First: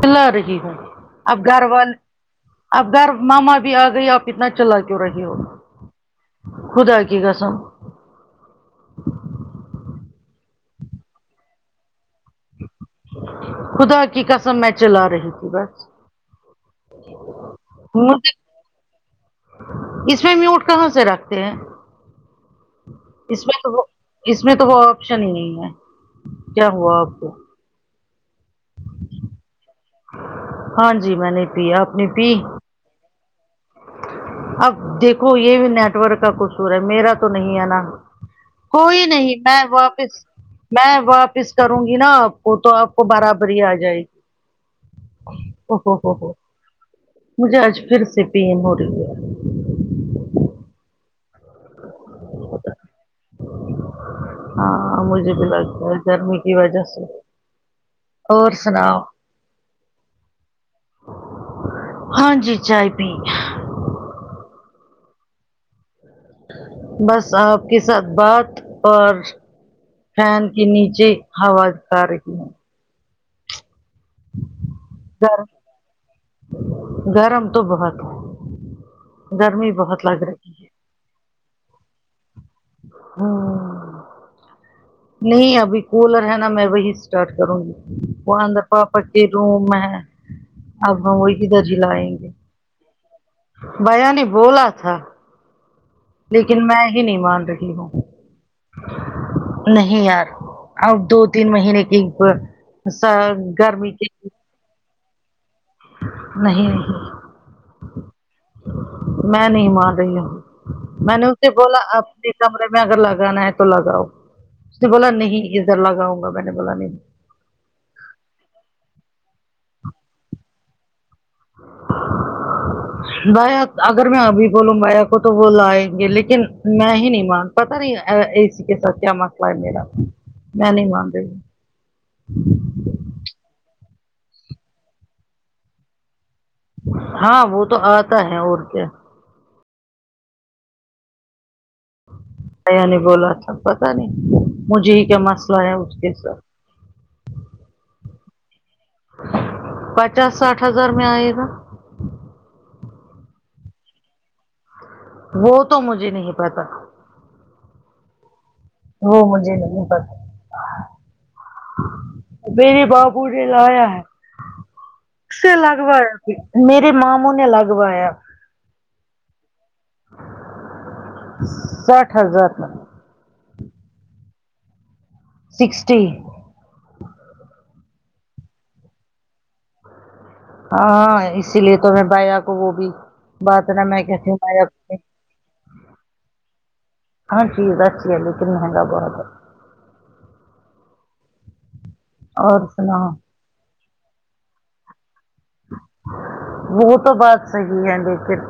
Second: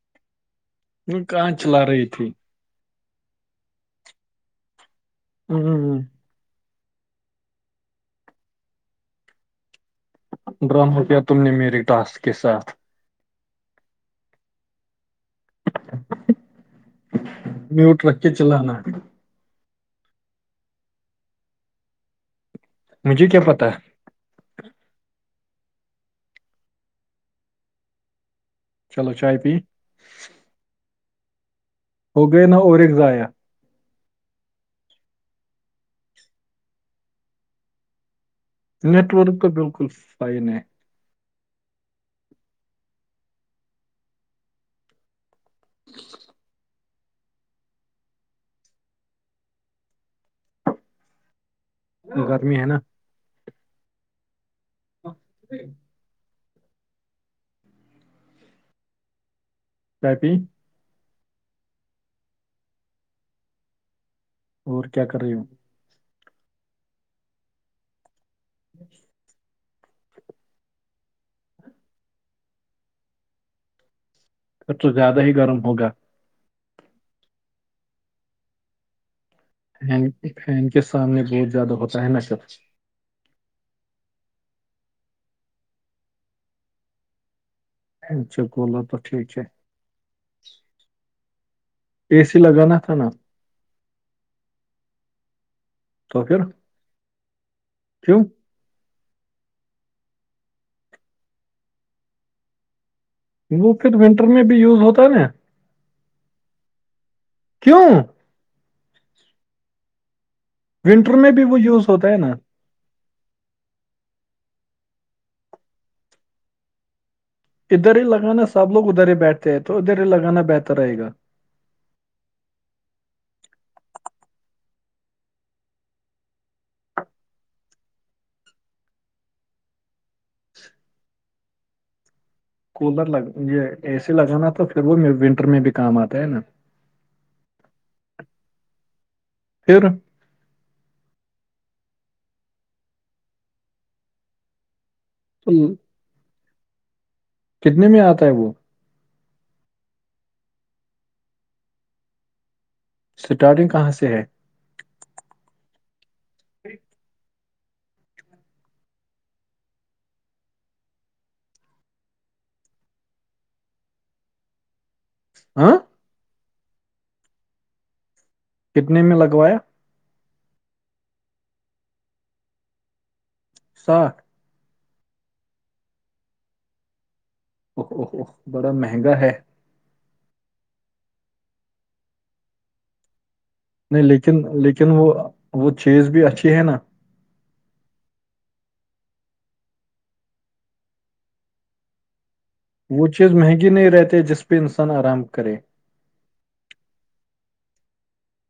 پلا رہی ہوں اب کہاں گھر چلا والے رہی تھی اب گھر ماما بھی آ گئی آپ اتنا چلا کیوں رہے ہو ہوں خدا کی قسم ڈراما کیا تم نے میری ٹاسک کے ساتھ خدا کی قسم میں چلا رہی تھی بس میوٹ رکھ مجھے کے چلانا اس میں میوٹ کہاں سے رکھتے ہیں مجھے کیا اس میں پتا تو اس میں تو وہ آپشن ہی نہیں ہے کیا ہوا آپ کو چلو چائے پی ہاں جی میں نے پیا ہو گیا نا اور ایک ضایع اب دیکھو یہ بھی نیٹورک کا قصور ہے میرا تو نہیں ہے نا کوئی نیٹ نہیں ورک تو میں بالکل واپس فائن ہے میں واپس کروں گی نا آپ کو تو آپ کو برابر ہی آ جائے گی او ہو ہو ہو مجھے آج پھر سے پین ہو رہی ہے گرمی ہے نا ہاں مجھے بھی لگتا ہے گرمی کی وجہ سے اور سناؤ چائے پی ہاں جی چائے پی اور کیا کر رہی ہو بس آپ کے ساتھ بات اور فین کے نیچے ہوا کر رہی ہے پھر تو زیادہ ہی گرم ہوگا گرم تو بہت ہے گرمی فین بہت لگ کے رہی فین ہے کے سامنے بہت زیادہ ہوتا ہے جب ہاں نہیں ابھی کولر ہے نا میں وہی اسٹارٹ کروں گی وہ اچھا اندر کولا تو پاپا کے ٹھیک ہے روم میں ہے اب ہم وہی ادھر جلائیں اے گے سی لگانا تھا نا بھیا نے بولا تھا تو پھر لیکن میں ہی نہیں مان رہی ہوں کیوں نہیں یار اب دو تین مہینے کے اپ ساب وہ پھر ونٹر میں بھی یوز ہوتا ہے نا نہیں نہیں کیوں میں نہیں مان رہی ہوں ونٹر میں نے بھی اسے وہ بولا یوز ہوتا ہے اپنے نا کے کمرے میں میں اگر لگانا ہے تو لگاؤں اس نے بولا نہیں ادھر لگاؤں گا میں نے بولا نہیں ادھر ہی لگانا سب لوگ ادھر ہی بیٹھتے ہیں تو ادھر ہی لگانا بہتر رہے گا [unintelligible] بایا اگر میں ابھی بولوں بایا کو تو وہ لائیں گے لیکن میں ہی نہیں مان پتا نہیں اسی کے ساتھ کیا مسئلہ ہے میرا میں نہیں مان رہی [inaudible] کولر لگ اے سی لگانا تو پھر وہ ونٹر میں بھی کام آتا ہے نا ہاں وہ تو آتا ہے اور کیا پھر بایا نے بولا تھا پتا نہیں مجھے ہی کیا مسئلہ تو آیا اس کے ساتھ کتنے میں آتا ہے وہ پچاس ساٹھ ہزار میں آئے گا اسٹارٹنگ کہاں سے ہے وہ تو مجھے نہیں پتا وہ مجھے نہیں پسند میرے ماموں نے لایا ہے اس سے ہاں لگوایا ابھی میرے ماموں نے لگوایا کتنے میں لگوایا ساٹھ ہزار کا ساٹھ سکسٹی اف اف اف بڑا مہنگا ہے ہاں اسی لیے تو میں بایا کو وہ بھی بات نا میں نہیں کہتی ہوں لیکن بایا لیکن وہ وہ چیز بھی اچھی ہے نا ہاں چیز اچھی ہی ہے لیکن مہنگا بہت ہے اور وہ سناؤ چیز مہنگی نہیں رہتی جس پہ انسان آرام کرے وہ تو بات صحیح ہے لیکن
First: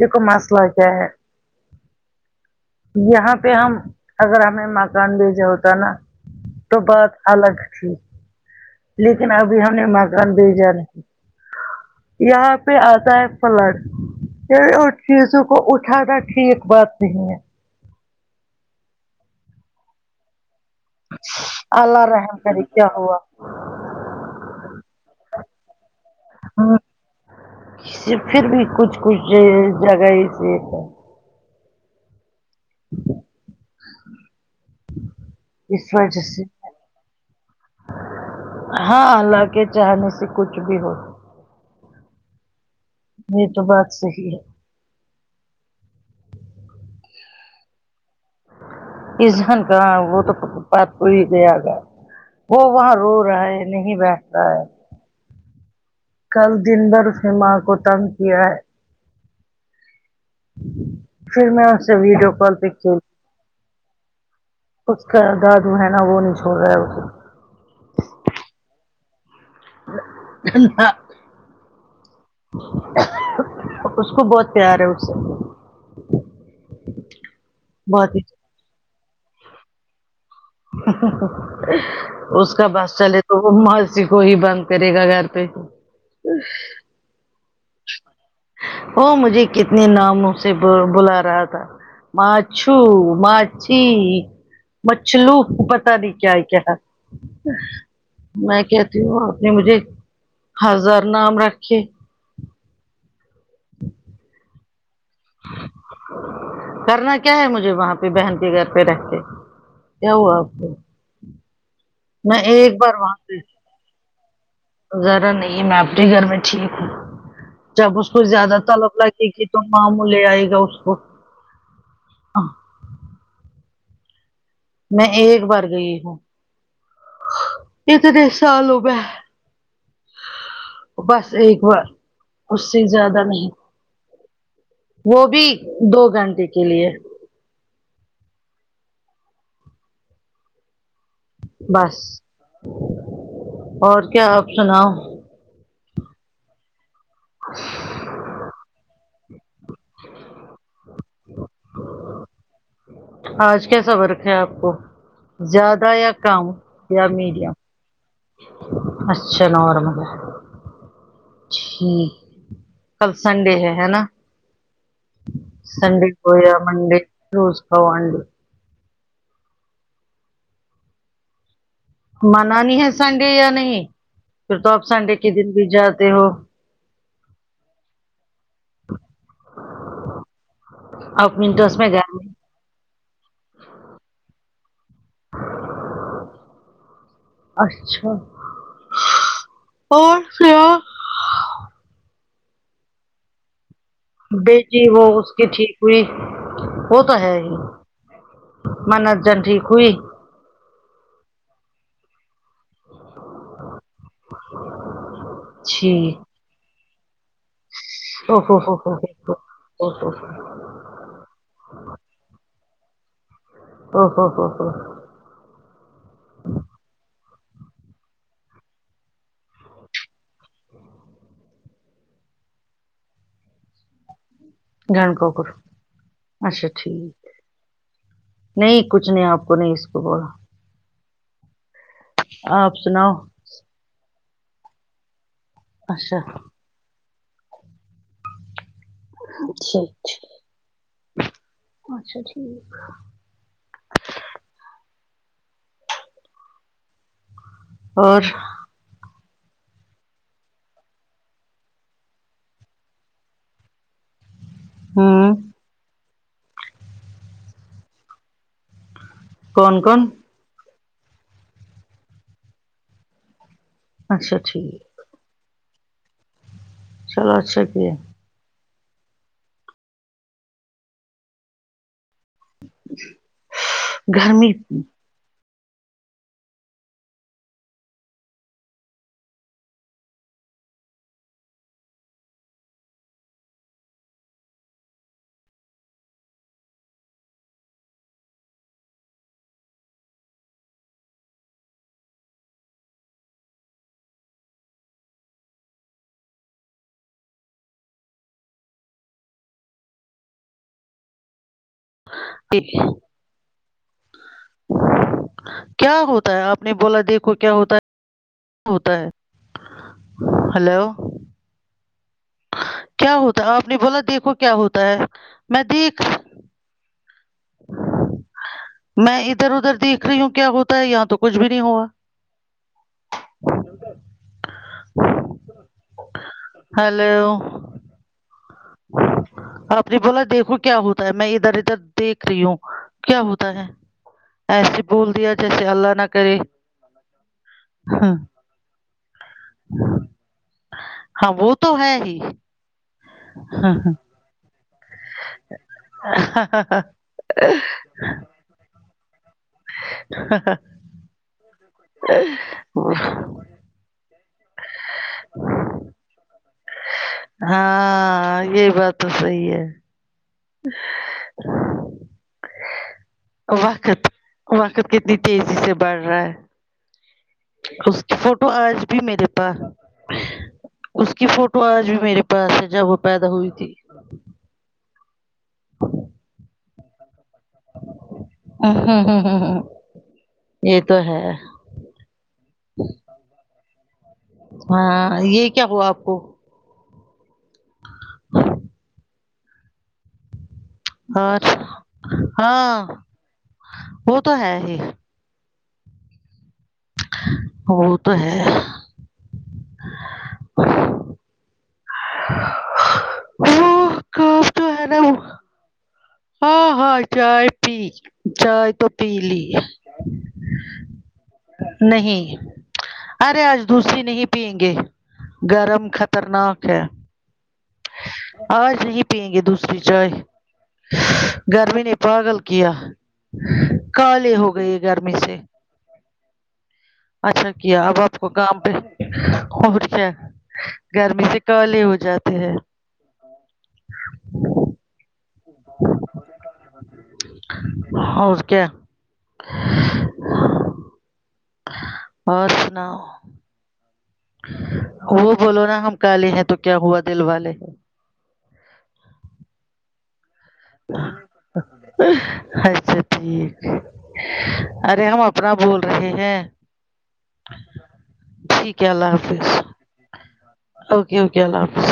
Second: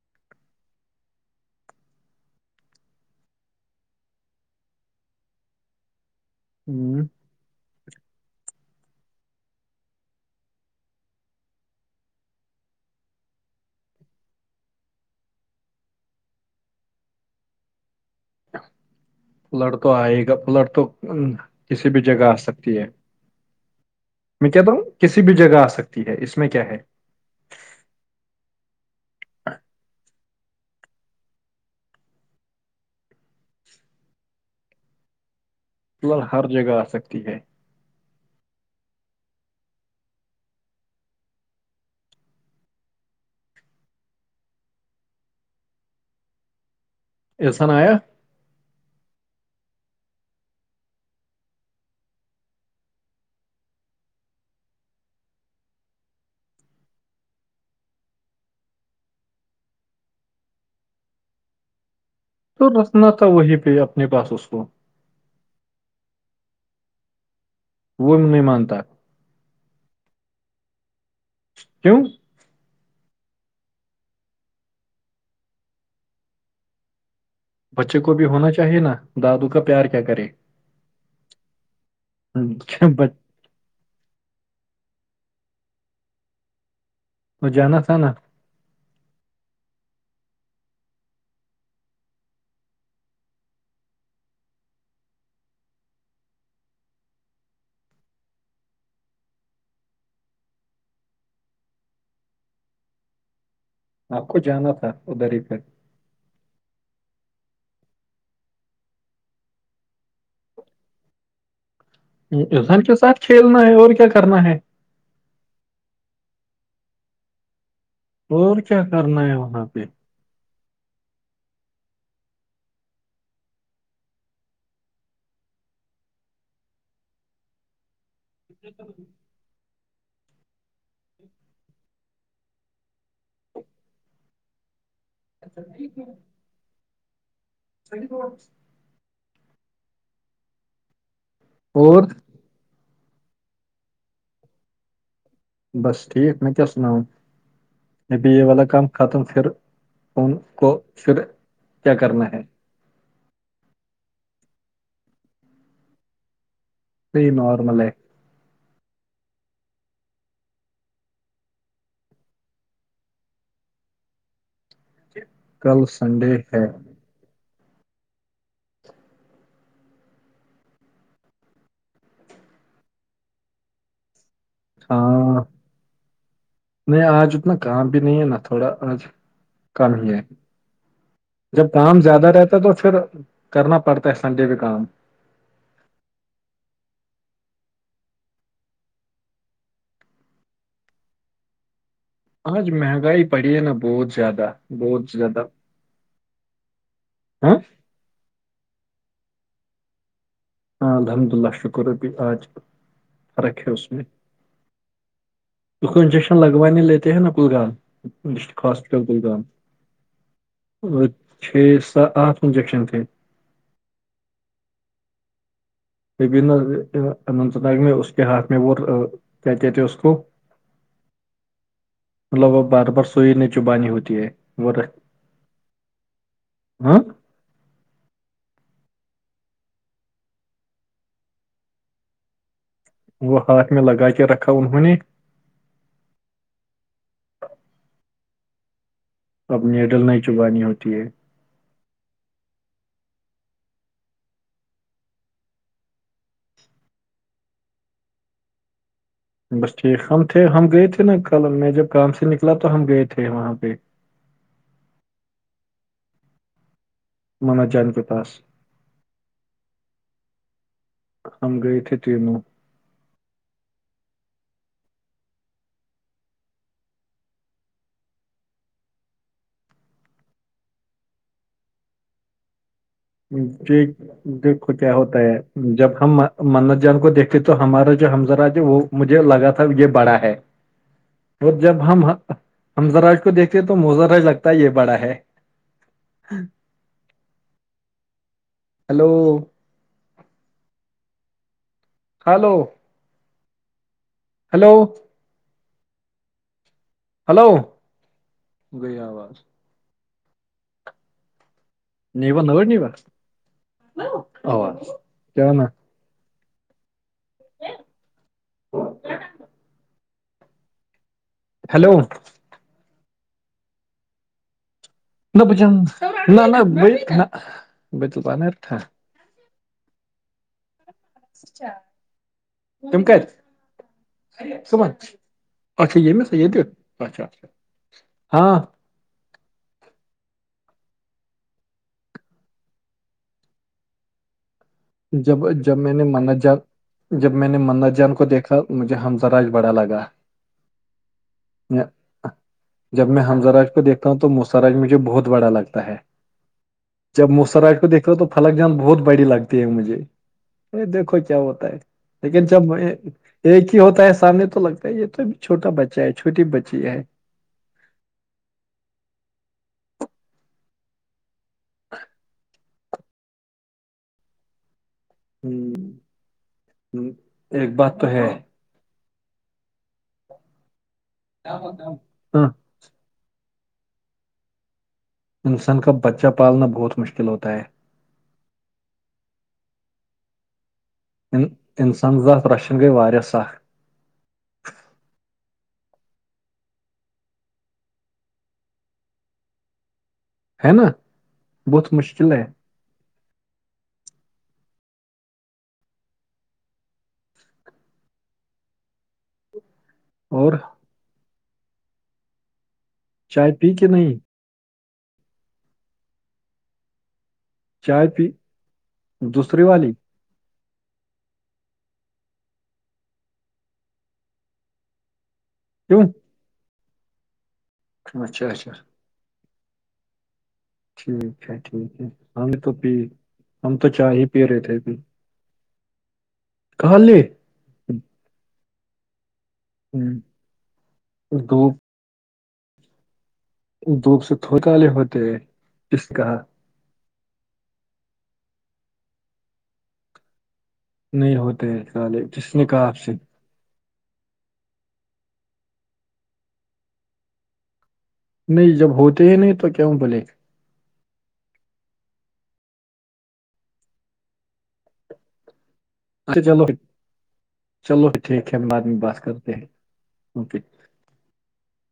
دیکھو مسئلہ کیا ہے یہاں پہ ہم اگر ہمیں مکان بھیجا ہوتا نا تو ہوں بات الگ تھی لیکن ابھی ہم نے مکان بھیجا نہیں یہاں پہ آتا ہے فلڈ پھر ان چیزوں کو اٹھانا ٹھیک بات نہیں ہے فلڈ تو آئے گا فلڈ تو کسی بھی اللہ جگہ آ رحم کرے سکتی ہے کیا ہوا میں کہتا ہوں کسی بھی جگہ آ سکتی ہے اس میں کیا ہے پھر بھی کچھ کچھ جگہ سیف ہے اس وجہ مطلب سے ہر جگہ آ سکتی ہے ہاں اللہ کے چاہنے سے کچھ بھی ہو یہ تو بات صحیح ہے احسن آیا احسن کہاں وہ تو [unintelligible] ہو ہی گیا گا وہ وہاں رو رہا ہے نہیں بیٹھ رہا ہے کل دن بھر اس نے ماں کو تنگ کیا ہے پھر میں اسے ویڈیو کال تو پہ کھیل رسنا تھا وہی پہ اپنے پاس اس کو اس کا دادو ہے نا وہ نہیں چھوڑ رہا ہے اس وہ نہیں مانتا ہے [unintelligible] کیوں اس کو بہت پیار ہے اس سے بچے کو بہت ہی بھی ہونا چاہیے نا دادو کا پیار کیا کرے اس ہم، کا کیا بس چلے بچ- تو وہ موسی کو ہی بند کرے گا گھر پہ اور جانا تھانا وہ مجھے کتنے ناموں سے بلا رہا تھا ماچھو ماچھی مچھلو پتا نہیں کیا کیا میں کہتی ہوں آپ نے مجھے ہزار نام رکھے آپ کو جانا تھا ادھر ہی پھر کرنا کیا ہے مجھے وہاں پہ بہن کے گھر پہ رہتے کیا ہوا آپ کو میں ایک انسان بار کے وہاں ساتھ پہ کھیلنا ہے اور کیا کرنا ہے ذرا نہیں میں اپنے گھر میں ٹھیک ہوں جب اس کو زیادہ اور کیا طلب کرنا لگے ہے گی تو وہاں پہ ماموں لے آئے گا اس کو میں ایک بار گئی ہوں اتنے سالوں میں بس ایک بار اس سے زیادہ نہیں وہ بھی دو گھنٹے کے لیے [unintelligible] بس اور اور کیا آپ سناؤ بس ٹھیک میں کیا سناؤں اب یہ والا کام ختم پھر ان کو پھر کیا کرنا ہے آج کیسا ورک ہے آپ کو زیادہ یا کم یا یہ میڈیم نارمل ہے اچھا نارمل ہے ٹھیک کل سنڈے ہے ہے نا کل سنڈے ہویا ہے منڈے روز کھاؤ انڈے منانی ہے سنڈے یا نہیں اب سنڈے کے ہاں دن بھی جاتے ہو نہیں آج اتنا کام بھی نہیں ہے نا تھوڑا آج کم ہی ہے آپ جب ونٹرس میں کام گئے زیادہ نہیں رہتا ہے تو پھر کرنا پڑتا ہے سنڈے پہ کام اچھا اور سناؤں آج مہنگائی پڑی ہے نا بہت زیادہ بیٹی وہ بہت اس زیادہ کی ٹھیک ہوئی وہ تو ہے ہی ہاں منر جن ٹھیک ہوئی ہاں الحمد للہ شکر روبی آج فرق ہے اس میں تو چھی کو انجیکشن لگوان نہیں لیتے تے ہے پورا او ہو ہو ہو ہو او ہو [unintelligible] چھ سات آٹھ انزیکشن تھے او ہو ہو ہو اب [unintelligible] اس کے ہاتھ میں وہ کیا کہتے اس کو مطلب وہ بار بار سوئی میں چبانی ہوتی ہے وہ رکھ- گن کوکر اچھا ہاں ٹھیک ہے نہیں کچھ نہیں آپ کو نہیں اس کو بولا آپ سناؤ وہ ہاتھ میں لگا کے رکھا انہوں نے اچھا اب اچھا نیڈل نہیں ٹھیک چبانی ہوتی ہے اچھا ٹھیک اور بس ٹھیک ہم ٹھیک ہم گئے تھے نا کل میں جب کام سے نکلا تو ہم گئے تھے وہاں پے ہمم ماما جان کے پاس کون کون ہم گئے تھے تینوں اچھا ٹھیک چلو اچھا کیا جی گرمی دیکھو کیا ہوتا جب ہم ماما جان کو دیکھتے تو ہمارا جو حمزراج وہ مجھے لگا تھا یے بڑا ہے [inaudible] وہ جب ہم ہممزراج کو دیکھتے تو مجھ لگتا ہے یے بڑا ہے ہیلو ہلو ہلو ہلو گئی آواز نیوا نور نیوا آواز نا کیا ہوتا ہے آپ آپ نے بولا دیکھو کیا ہوتا ہے ہوتا ہے ہلو ہیلو کیا ہوتا آپ نے بولا دیکھو کیا ہوتا ہے میں دیکھ [unintelligible] تھا میں ادھر ادھر دیکھ رہی ہوں کیا ہوتا ہے یہاں تو کچھ بھی نہیں ہوا سمج اچھا یے [unintelligible] اچھا ہلو اچھا ہاں آپ نے بولا دیکھو کیا ہوتا ہے میں ادھر ادھر دیکھ رہی ہوں کیا ہوتا ہے ایسے بول دیا جب جیسے جب میں اللہ نے نہ منا کرے جان جب میں نے ماما ہاں جان کو دیکھا مجھے حمزراج بڑا لگا ہاں وہ تو ہے ہی یا- جب میں ہممزراج کو دیکتا ہوں تو سراج مجھے بہت بڑا لگتا ہے جب مسراج کو دھ رہ ہو تو فلک جان بہت بڑی لگتی مجھے دیکھو کیا ہوتا ہے لیکن جب میں ایک ہی ہوتا ہے سامنے تو لگتا ہے یے تو چھوٹا بچہ ہے چھوٹی بچی ہے ہاں یے بات تو صحیح ہے [inaudible] وقت وقت کتنی تیزی ہوں، سے بڑھ رہا ہے ہوں، ایک اس بات تو کی ہے فوٹو آج بھی میرے پا اس کی فوٹو آج بھی میرے ہاں، پاس ہے جب وہ پیدا ہوئی تھی انسان کا بچہ پالنا بہت مشکل ہوتا ہے یہ تو ہے انسانات رچشن گے ویا سخ [unintelligible] ہاں یہ کیا ہوا آپ کو ہاں ہے نا اچھا بہت مشکل ہے ہاں وہ تو ہے ہی وہ تو ہے اور چائے پی کہ وہ نہیں [unintelligible] ہاں ہاں چائے پی چائے پی چائے تو پی لی دوسری والی نہیں ارے آج دوسری نہیں پیئیں گے گرم کیوں خطرناک ہے اچھا اچھا آج نہیں پیئیں گے دوسری چائے ٹھیک ہے گرمی نے ٹھیک ہے پاگل ہم کیا تو پی ہم تو چائے ہی کالے پی ہو رہے تھے گئی ابھی گرمی سے کالے اچھا کیا اب آپ کو کام پہ اور کیا ہم، گرمی سے دھوپ کالے ہو جاتے ہیں دھوپ سے تو کالے ہوتے اس کا اور کیا نہیں ہوتے ہیں کالے اور کس نے کہا آپ سناؤ سے وہ بولو نا ہم کالے ہیں تو کیا ہوا دل والے ہے نہیں جب ہوتے ہی نہیں تو کیوں بولے اچھا ٹھیک ارے ہم اپ نا بول رہے ہیں اچھا چلو چلو ٹھیک ہے ہم بعد میں بات کرتے ہیں اوکے اوکے اوکے اللہ حافظ